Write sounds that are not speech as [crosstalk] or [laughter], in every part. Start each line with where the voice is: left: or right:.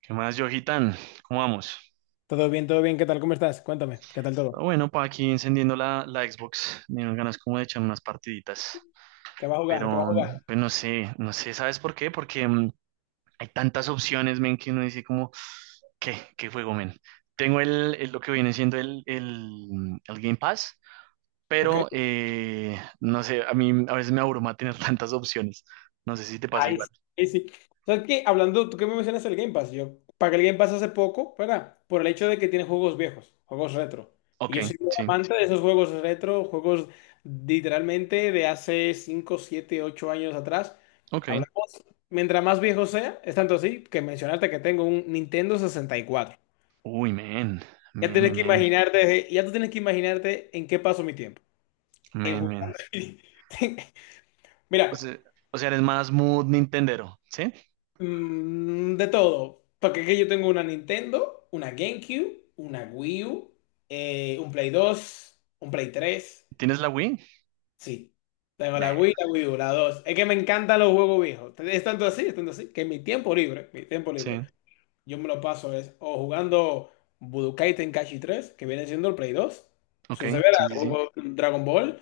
right: ¿Qué más, Johitan? ¿Cómo vamos?
left: Todo bien, todo bien. ¿Qué tal? ¿Cómo estás? Cuéntame, ¿qué tal
right: Ah,
left: todo?
right: bueno, pa' aquí encendiendo la Xbox, me dieron ganas como de echar unas partiditas,
left: ¿Qué va a jugar? ¿Qué va a
right: pero
left: jugar?
right: pues no sé, no sé, ¿sabes por qué? Porque hay tantas opciones, men, que uno dice como, ¿qué? ¿Qué juego, men? Tengo lo que viene siendo el Game Pass,
left: Ok.
right: pero no sé, a mí a veces me abruma tener [laughs] tantas opciones, no sé si te pasa
left: Ahí
right: igual.
left: sí. Ahí sí. ¿Sabes qué? Hablando, tú que me mencionas el Game Pass, yo pagué el Game Pass hace poco, ¿verdad? Por el hecho de que tiene juegos viejos, juegos retro. Y
right: Ok,
left: yo soy un
right: sí,
left: amante de esos juegos retro, juegos literalmente de hace 5 7 8 años atrás.
right: ok.
left: Hablamos, mientras más viejo sea, es tanto así que mencionaste que tengo un Nintendo 64.
right: Uy, men,
left: Ya
right: men,
left: tienes
right: men,
left: que
right: men,
left: imaginarte, ya tú tienes que imaginarte en qué paso mi tiempo. En
right: men, men.
left: jugar. [laughs]
right: O
left: Mira,
right: sea, o sea, eres más mood Nintendero, ¿sí?
left: de todo. Porque es que yo tengo una Nintendo, una GameCube, una Wii U, un Play 2, un Play 3.
right: ¿Tienes la Wii?
left: Sí. Tengo
right: Man,
left: la Wii U, la 2. Es que me encantan los juegos viejos. Es tanto así, que en mi tiempo libre,
right: sí,
left: yo me lo paso, es o jugando Budokai Tenkaichi 3 que viene siendo el Play 2.
right: ok,
left: Eso se verá,
right: sí, sí, sí.
left: juego Dragon Ball,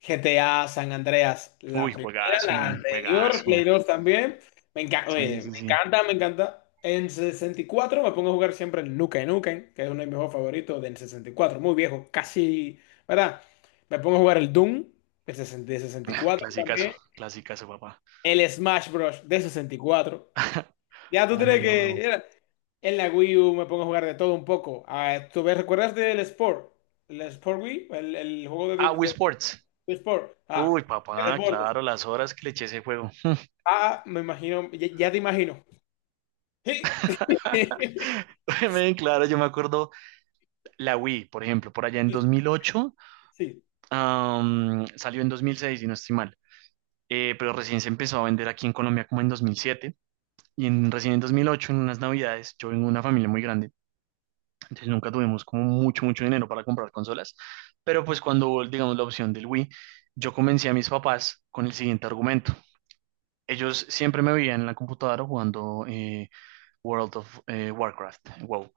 left: GTA San Andreas, la
right: Uy,
left: primera,
right: juegazo,
left: la
right: man,
left: anterior, Play
right: juegazo.
left: 2 también. Me encanta,
right: Sí,
left: oye,
right: sí,
left: me
right: sí.
left: encanta, me encanta. En 64 me pongo a jugar siempre el Nukem Nukem, que es uno de mis juegos favoritos del 64 muy viejo, casi, ¿verdad? Me pongo a jugar el Doom, el 60 de sesenta y
right: Ah,
left: cuatro
right: clasicazo,
left: también.
right: clasicazo, papá.
left: El Smash Bros. De 64.
right: [laughs]
left: Ya tú tienes
right: También lo
left: que.
right: juego.
left: En la Wii U me pongo a jugar de todo un poco. Ah, ¿tú recuerdas del Sport? ¿El Sport Wii? ¿El juego
right: Ah, Wii Sports.
left: de Sport?
right: Uy,
left: Ah, de
right: papá,
left: deportes.
right: claro, las horas que le eché a ese juego.
left: Ah, me imagino, ya, ya te imagino. Sí,
right: [laughs]
left: [laughs]
right: Men, claro, yo me acuerdo la Wii, por ejemplo, por allá en 2008,
left: sí, sí,
right: salió en 2006, si no estoy mal. Pero recién se empezó a vender aquí en Colombia como en 2007. Y recién en 2008, en unas navidades, yo vengo de una familia muy grande, entonces nunca tuvimos como mucho, mucho dinero para comprar consolas, pero pues cuando hubo, digamos, la opción del Wii, yo convencí a mis papás con el siguiente argumento. Ellos siempre me veían en la computadora jugando World of Warcraft, WoW,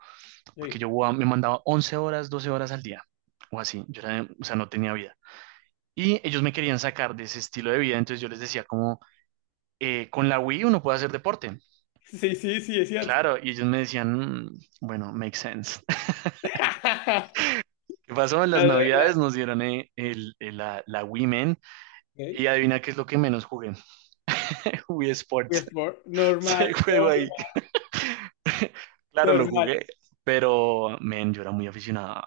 right: porque me mandaba 11 horas, 12 horas al día, o así, o sea, no tenía vida. Y ellos me querían sacar de ese estilo de vida, entonces yo les decía como, con la Wii uno puede hacer deporte.
left: sí, sí, sí, es cierto.
right: Claro, y ellos me decían, "Mm, bueno, makes sense."
left: [laughs]
right: ¿Qué pasó? En las
left: Claro, claro.
right: navidades nos dieron la Wii, men,
left: Ok.
right: y adivina qué es lo que menos jugué. [laughs] Wii
left: Wii
right: Sports.
left: Sport,
right: [laughs] Se
left: normal,
right: juego ahí.
left: normal,
right: [laughs] Claro, lo
left: normal.
right: jugué, pero men, yo era muy aficionado.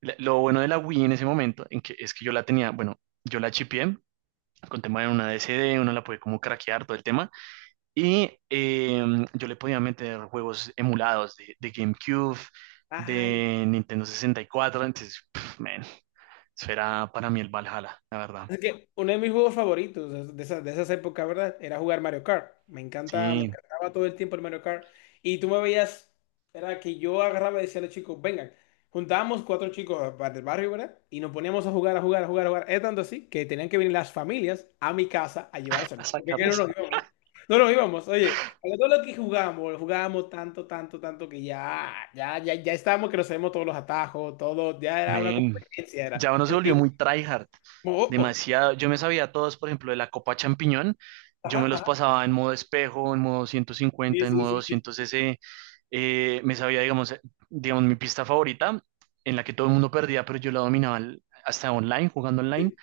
right: Lo bueno de la Wii en ese momento en que, es que yo la tenía, bueno, yo la chipié con tema de una DCD, uno la puede como craquear todo el tema y yo le podía meter juegos emulados de GameCube,
left: Ay,
right: de Nintendo 64, entonces, pff, men, eso era para mí el Valhalla, la verdad.
left: es que uno de mis juegos favoritos es de esas épocas, ¿verdad? Era jugar Mario Kart. Me encanta, me
right: Sí,
left: encantaba todo el tiempo el Mario Kart. Y tú me veías, era que yo agarraba y decía a los chicos, vengan, juntábamos cuatro chicos del barrio, ¿verdad? Y nos poníamos a jugar, a jugar, a jugar, a jugar. Es tanto así que tenían que venir las familias a mi casa a
right: [laughs]
left: llevarse.
right: a
left: Porque es que no
right: sacarlos.
left: nos íbamos. No nos íbamos, oye, pero todo lo que jugamos jugábamos tanto, tanto, tanto que ya, ya, ya, ya estábamos que nos sabemos todos los atajos, todo, ya era una
right: Men,
left: competencia,
right: ya
left: era.
right: uno se volvió muy tryhard.
left: Oh, oh,
right: Demasiado. Yo me sabía todos, por ejemplo, de la Copa Champiñón. Yo me los
left: ajá,
right: pasaba en modo espejo, en modo ciento
left: sí,
right: cincuenta, en
left: sí,
right: modo
left: sí, sí,
right: 200 cc. Me sabía, digamos, mi pista favorita, en la que todo el mundo perdía, pero yo la dominaba hasta online, jugando online,
left: sí.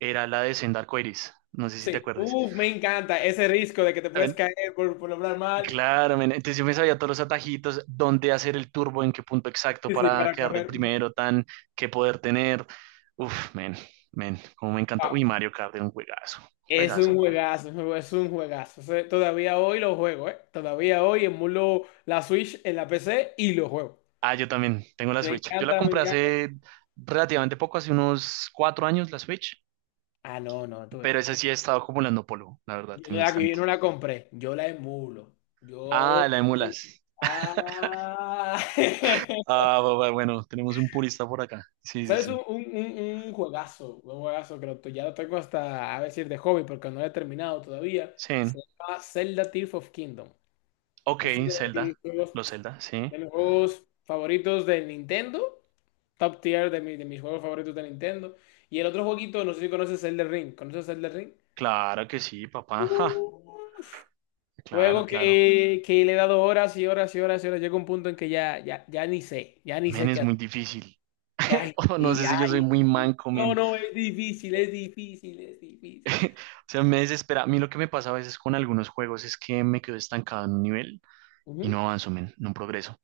right: era la de Senda Arcoiris. No sé si te
left: Sí.
right: acuerdes.
left: Uf, me encanta ese riesgo de que te puedes caer por hablar mal.
right: Claro, men, entonces yo me sabía todos los atajitos, dónde hacer el turbo, en qué punto exacto
left: Sí, sí,
right: para
left: para
right: quedar de
left: correr. Wow.
right: primero, tan, qué poder tener. Uf, men, men, como me encanta. Uy, Mario Kart era un juegazo,
left: Es
right: juegazo,
left: un
right: pa.
left: juegazo, es un es un juegazo. O sea, todavía hoy lo juego, ¿eh? Todavía hoy emulo la Switch en la PC y lo juego.
right: Ah, yo también tengo la
left: Me
right: Switch. Yo la
left: encanta, me
right: compré
left: encanta.
right: hace relativamente poco, hace unos 4 años la Switch,
left: Ah, no, no, tú ves.
right: pero esa sí he estado acumulando polvo, la verdad,
left: Yo,
right: en
left: no
right: mi
left: la, yo
right: estante.
left: no la compré, yo la emulo. Yo.
right: Ah, la emulas.
left: Ah. [laughs]
right: Ah, bueno, tenemos un purista por acá. Sí, sí,
left: ¿Sabes? Un,
right: sí.
left: un, un- un juegazo, un juegazo que ya lo tengo hasta, a decir, de hobby, porque no lo he terminado todavía.
right: Sí.
left: Se llama Zelda Tears of Kingdom.
right: Ok,
left: Es uno
right: Zelda, los Zelda, sí.
left: de mis juegos favoritos de Nintendo, top tier de mis juegos favoritos de Nintendo. Y el otro jueguito, no sé si conoces Zelda Ring. ¿Conoces Zelda Ring?
right: Claro que sí, papá. [laughs]
left: Uf.
right: Claro,
left: Juego
right: claro.
left: que le he dado horas y horas y horas y horas. Llega un punto en que ya, ya, ya ni
right: Men,
left: sé
right: es
left: qué
right: muy
left: hacer.
right: difícil. [laughs]
left: Ay,
right: O no
left: sí,
right: sé si yo soy
left: ay,
right: muy
left: sí.
right: manco,
left: No,
right: men.
left: no, es difícil, es difícil, es difícil.
right: [laughs] O sea, me desespera. A mí lo que me pasa a veces con algunos juegos es que me quedo estancado en un nivel y
left: Ujú.
right: no avanzo, men, no progreso.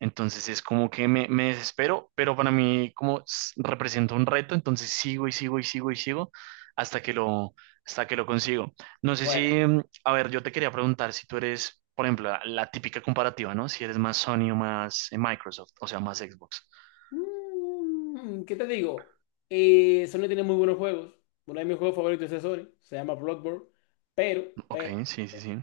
right: Entonces es como que me desespero, pero para mí como representa un reto, entonces sigo y sigo y sigo y sigo hasta que lo, hasta que lo consigo. No sé
left: Bueno,
right: si, a ver, yo te quería preguntar si tú eres, por ejemplo, la típica comparativa, ¿no? Si eres más Sony o más Microsoft, o sea, más Xbox.
left: ¿Qué te digo? Sony tiene muy buenos juegos. Uno de mis juegos favoritos es de Sony, se llama Bloodborne, pero,
right: Ok,
left: pero,
right: sí, sí, sí.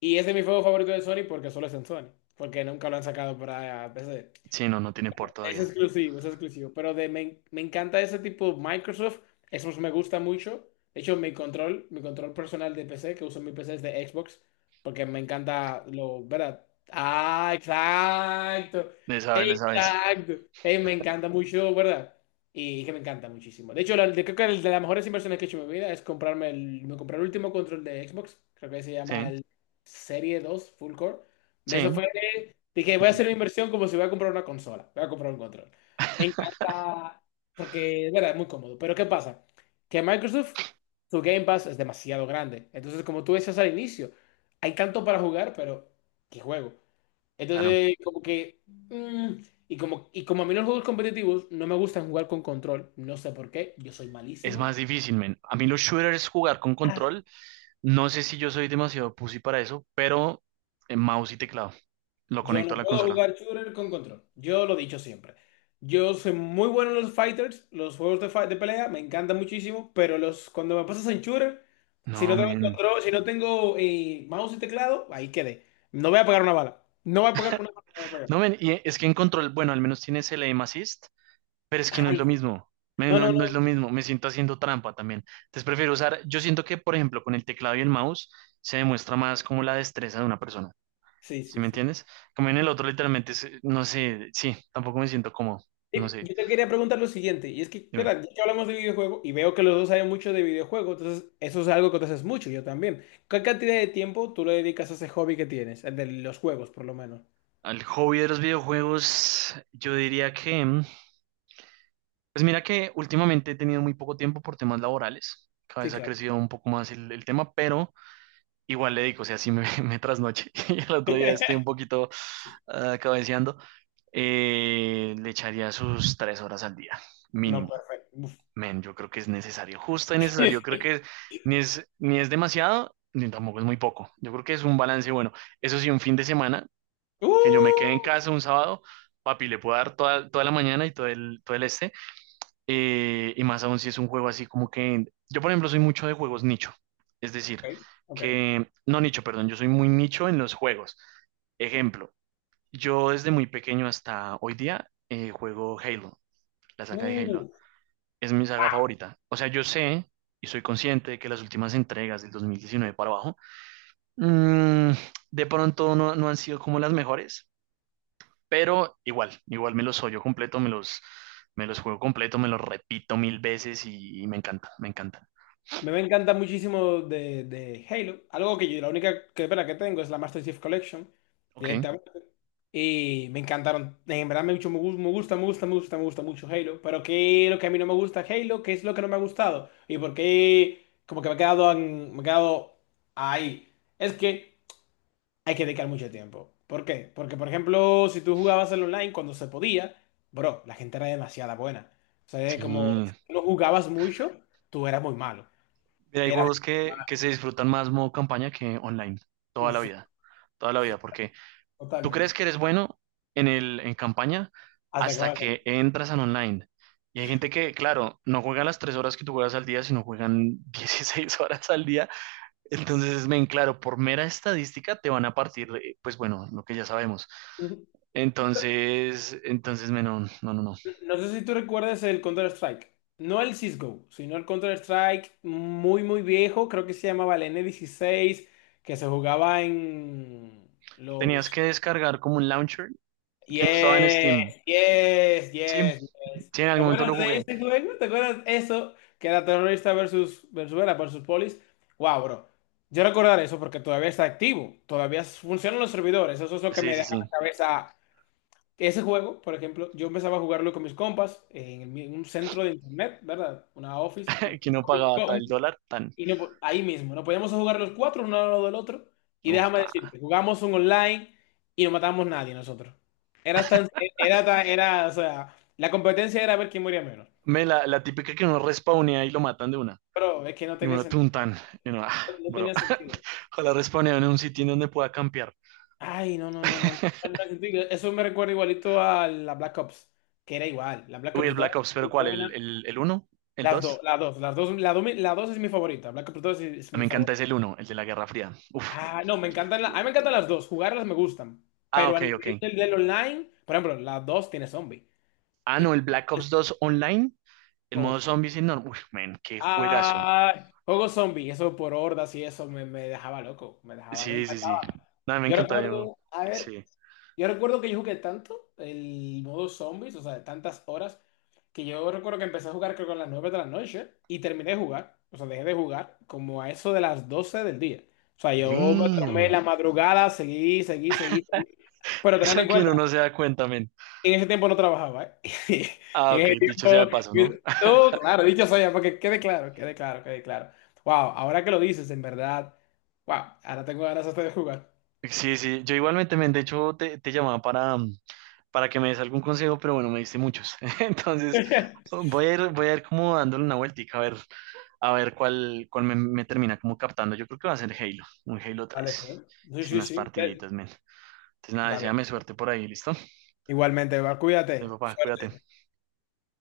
left: y ese es mi juego favorito de Sony porque solo es en Sony, porque nunca lo han sacado para PC.
right: Sí, no, no tiene por
left: Es
right: todavía.
left: exclusivo, es exclusivo. Pero me encanta ese tipo Microsoft. Eso me gusta mucho. De hecho, mi control personal de PC, que uso en mi PC es de Xbox, porque me encanta lo, ¿verdad? Ah, exacto.
right: Le sabes, le sabes.
left: Exacto. Me encanta mucho, ¿verdad? Y que me encanta muchísimo. De hecho, creo que el de las mejores inversiones que he hecho en mi vida es comprarme me compré el último control de Xbox. Creo que se
right: Sí,
left: llama el Serie 2 Full Core. De eso
right: sí,
left: fue. Dije, voy a hacer una inversión como si voy a comprar una consola, voy a comprar un control. Me
right: [laughs]
left: encanta porque, es verdad, es muy cómodo. Pero ¿qué pasa? Que Microsoft, su Game Pass es demasiado grande. Entonces, como tú decías al inicio, hay tanto para jugar, pero ¿qué juego?
right: claro.
left: Entonces, como que, y como a mí los juegos competitivos no me gustan jugar con control, no sé por qué, yo soy
right: Es
left: malísimo.
right: más difícil, men. A mí los shooters jugar con control, no sé si yo soy demasiado pussy para eso, pero en mouse y teclado. Lo
left: Yo
right: conecto a
left: no
right: la
left: puedo
right: consola.
left: jugar shooter con control. Yo lo he dicho siempre. Yo soy muy bueno en los fighters, los juegos de pelea, me encantan muchísimo, pero cuando me pasas en shooter, si
right: No,
left: no tengo
right: men.
left: control, si no tengo mouse y teclado, ahí quedé. No voy a pegar una bala. No voy a pegar una bala. No voy a pegar.
right: No, men, y es que en control, bueno, al menos tienes el aim assist, pero es que no es lo
left: Ay,
right: mismo. Men,
left: no,
right: no,
left: no, no.
right: no es lo mismo, me siento haciendo trampa también. Entonces prefiero usar, yo siento que, por ejemplo, con el teclado y el mouse se demuestra más como la destreza de una persona.
left: Sí,
right: ¿Sí
left: sí,
right: me
left: sí.
right: entiendes? Como en el otro, literalmente, es, no sé, sí, tampoco me siento cómodo. No
left: Y
right: sé,
left: yo te quería preguntar lo siguiente, y es que,
right: dime.
left: espera, ya que hablamos de videojuegos y veo que los dos saben mucho de videojuegos, entonces eso es algo que tú haces mucho, yo también. ¿Qué cantidad de tiempo tú le dedicas a ese hobby que tienes, el de los juegos, por lo menos?
right: Al hobby de los videojuegos, yo diría que, pues mira que últimamente he tenido muy poco tiempo por temas laborales. Cada
left: Sí,
right: vez ha
left: claro.
right: crecido un poco más el tema, pero igual le digo, o sea, sí me, [laughs] me trasnoche [laughs] y el otro día estoy un
left: [laughs]
right: poquito cabeceando. Le echaría sus 3 horas al día,
left: No,
right: mínimo.
left: perfecto. Uf.
right: Men, yo creo que es necesario, justo y necesario. Creo que
left: [laughs]
right: ni es demasiado, ni tampoco es muy poco. Yo creo que es un balance bueno. Eso sí, un fin de semana, que yo me quede
left: Uh,
right: en casa un sábado, papi, le puedo dar toda, toda la mañana y todo el este. Y más aún si es un juego así como que... Yo, por ejemplo, soy mucho de juegos nicho. Es decir,
left: ok, ok.
right: que... No nicho, perdón, yo soy muy nicho en los juegos. Ejemplo, yo desde muy pequeño hasta hoy día juego Halo, la saga de
left: Uh,
right: Halo es mi saga favorita. O sea, yo sé y soy consciente de que las últimas entregas del 2019 para abajo, mm, de pronto no, no han sido como las mejores, pero igual, igual me los yo completo, me los juego completo, me los repito mil veces y me encanta, me encanta.
left: me encanta muchísimo de Halo. Algo que yo, la única que, pena que tengo es la Master Chief Collection
right: Ok,
left: directamente. Y me encantaron. En verdad me mucho, me gusta, me gusta, me gusta, me gusta mucho Halo. Pero ¿qué es lo que a mí no me gusta Halo? ¿Qué es lo que no me ha gustado? ¿Y por qué como que me he quedado, me he quedado ahí? Es que hay que dedicar mucho tiempo. ¿Por qué? Porque, por ejemplo, si tú jugabas en online cuando se podía, bro, la gente era demasiada buena. O sea, es
right: sí.
left: como si
right: Mira,
left: tú no jugabas mucho, tú eras muy malo.
right: hay
left: Eras,
right: juegos que se disfrutan más modo campaña que online, toda la
left: uf, sí,
right: vida, toda la vida,
left: sí,
right: porque tú crees
left: totalmente.
right: que eres bueno en campaña
left: Hasta que
right: hasta
left: vas
right: que entras al online. Y hay gente que, claro, no juega las 3 horas que tú juegas al día, sino juegan [laughs] 16 horas al día. Entonces, ven, claro, por mera estadística te van a partir, pues bueno, lo que ya sabemos.
left: Ujú.
right: Entonces, men, no, no, no, no.
left: No sé si tú recuerdas el Counter-Strike. No el CSGO, sino el Counter-Strike muy, muy viejo. Creo que se llamaba el N16, que se jugaba en
right: Tenías
left: los.
right: que descargar como un launcher que no estaba en
left: Yes,
right: Steam.
left: yes,
right: Sí,
left: yes, yes.
right: sí, en
left: ¿Te
right: algún momento lo
left: acuerdas de
right: jugué.
left: ese juego? ¿Te acuerdas eso? Que era terrorista versus Venezuela versus polis. Wow, bro. Yo recordar eso porque todavía está activo. Todavía funcionan los servidores. Eso es lo que
right: Sí,
left: me
right: sí,
left: deja
right: sí.
left: la cabeza. Ese juego, por ejemplo, yo empezaba a jugarlo con mis compas en el un centro de internet, ¿verdad? Una office,
right: [laughs]
left: un
right: Que uno pagaba tal dólar, tan.
left: y no, ahí mismo, nos poníamos a jugar los cuatro, uno al lado del otro. Y
right: Uf,
left: déjame
right: me
left: decirte, jugamos un online y no matamos nadie nosotros. Era tan, era, o sea, la competencia era ver quién moría menos.
right: la típica que uno respawnea y lo matan de una.
left: Pero es que no
right: Y
left: tenía
right: uno
left: sentido,
right: tuntan. Y uno, ah,
left: no
right: bro.
left: tenía sentido.
right: [laughs] Ojalá respawneo en un sitio en donde pueda campear.
left: Ay, no, no, no, no, no, no
right: [laughs]
left: tenía sentido. Eso me recuerda igualito a la Black Ops, que era igual. La Black
right: Uy, el
left: Ops 2
right: Black Ops, pero
left: muy
right: ¿cuál? ¿El,
left: buena.
right: el, el uno? ¿El
left: Las dos,
right: 2?
left: las dos, las dos, la dos, la dos es mi favorita. Black Ops 2 es
right: Me
left: mi
right: encanta ese
left: favorita.
right: el uno el de la Guerra Fría. Uf, man,
left: Ah, no, me
right: qué
left: encantan, a mí me
right: juegote.
left: encantan las dos, jugarlas me gustan,
right: Ah,
left: pero a
right: ok, ok.
left: nivel del online, por ejemplo, las dos tiene zombie.
right: Ah, no, el
left: Y-
right: Black
left: y-
right: Ops dos online. El modo
left: Uf.
right: zombies enorme. Uf, man, qué juegazo.
left: Ah, juego zombie, eso por hordas y eso me dejaba loco, me dejaba, me
right: Sí, sí, sí.
left: encantaba.
right: No, me
left: Yo
right: encanta. Yo...
left: recuerdo, a ver,
right: Sí.
left: yo recuerdo que yo jugué tanto el modo zombies, o sea, de tantas horas, que yo recuerdo que empecé a jugar creo que a las 9 de la noche y terminé de jugar, o sea, dejé de jugar como a eso de las 12 del día. O sea, yo me tomé
right: Damn.
left: la madrugada, seguí, seguí, seguí.
right: [laughs]
left: Pero tener
right: Eso
left: en
right: que
left: cuenta,
right: uno no se da cuenta, men.
left: en ese tiempo no trabajaba, ¿eh? [laughs]
right: Ah,
left: En
right: ok,
left: ese
right: dicho sea de
left: tiempo,
right: paso, ¿no?
left: no, claro, dicho sea, porque quede claro, quede claro, quede claro. Wow, ahora que lo dices, en verdad, wow, ahora tengo ganas hasta de jugar.
right: Sí, sí, yo igualmente, men, de hecho te llamaba para, para que me des algún consejo, pero bueno, me diste muchos. [laughs] Entonces,
left: [laughs]
right: voy a ir como dándole una vueltica a ver cuál me termina como captando. Yo creo que va a ser Halo, un Halo
left: Vale,
right: tres,
left: pues.
right: sí,
left: Sí, sí,
right: unas
left: sí.
right: partiditas, men. Entonces, nada,
left: Está bien.
right: deséame suerte por ahí, ¿listo?
left: Igualmente, Eva,
right: Entonces,
left: cuídate.
right: papá, cuídate.
left: Suerte.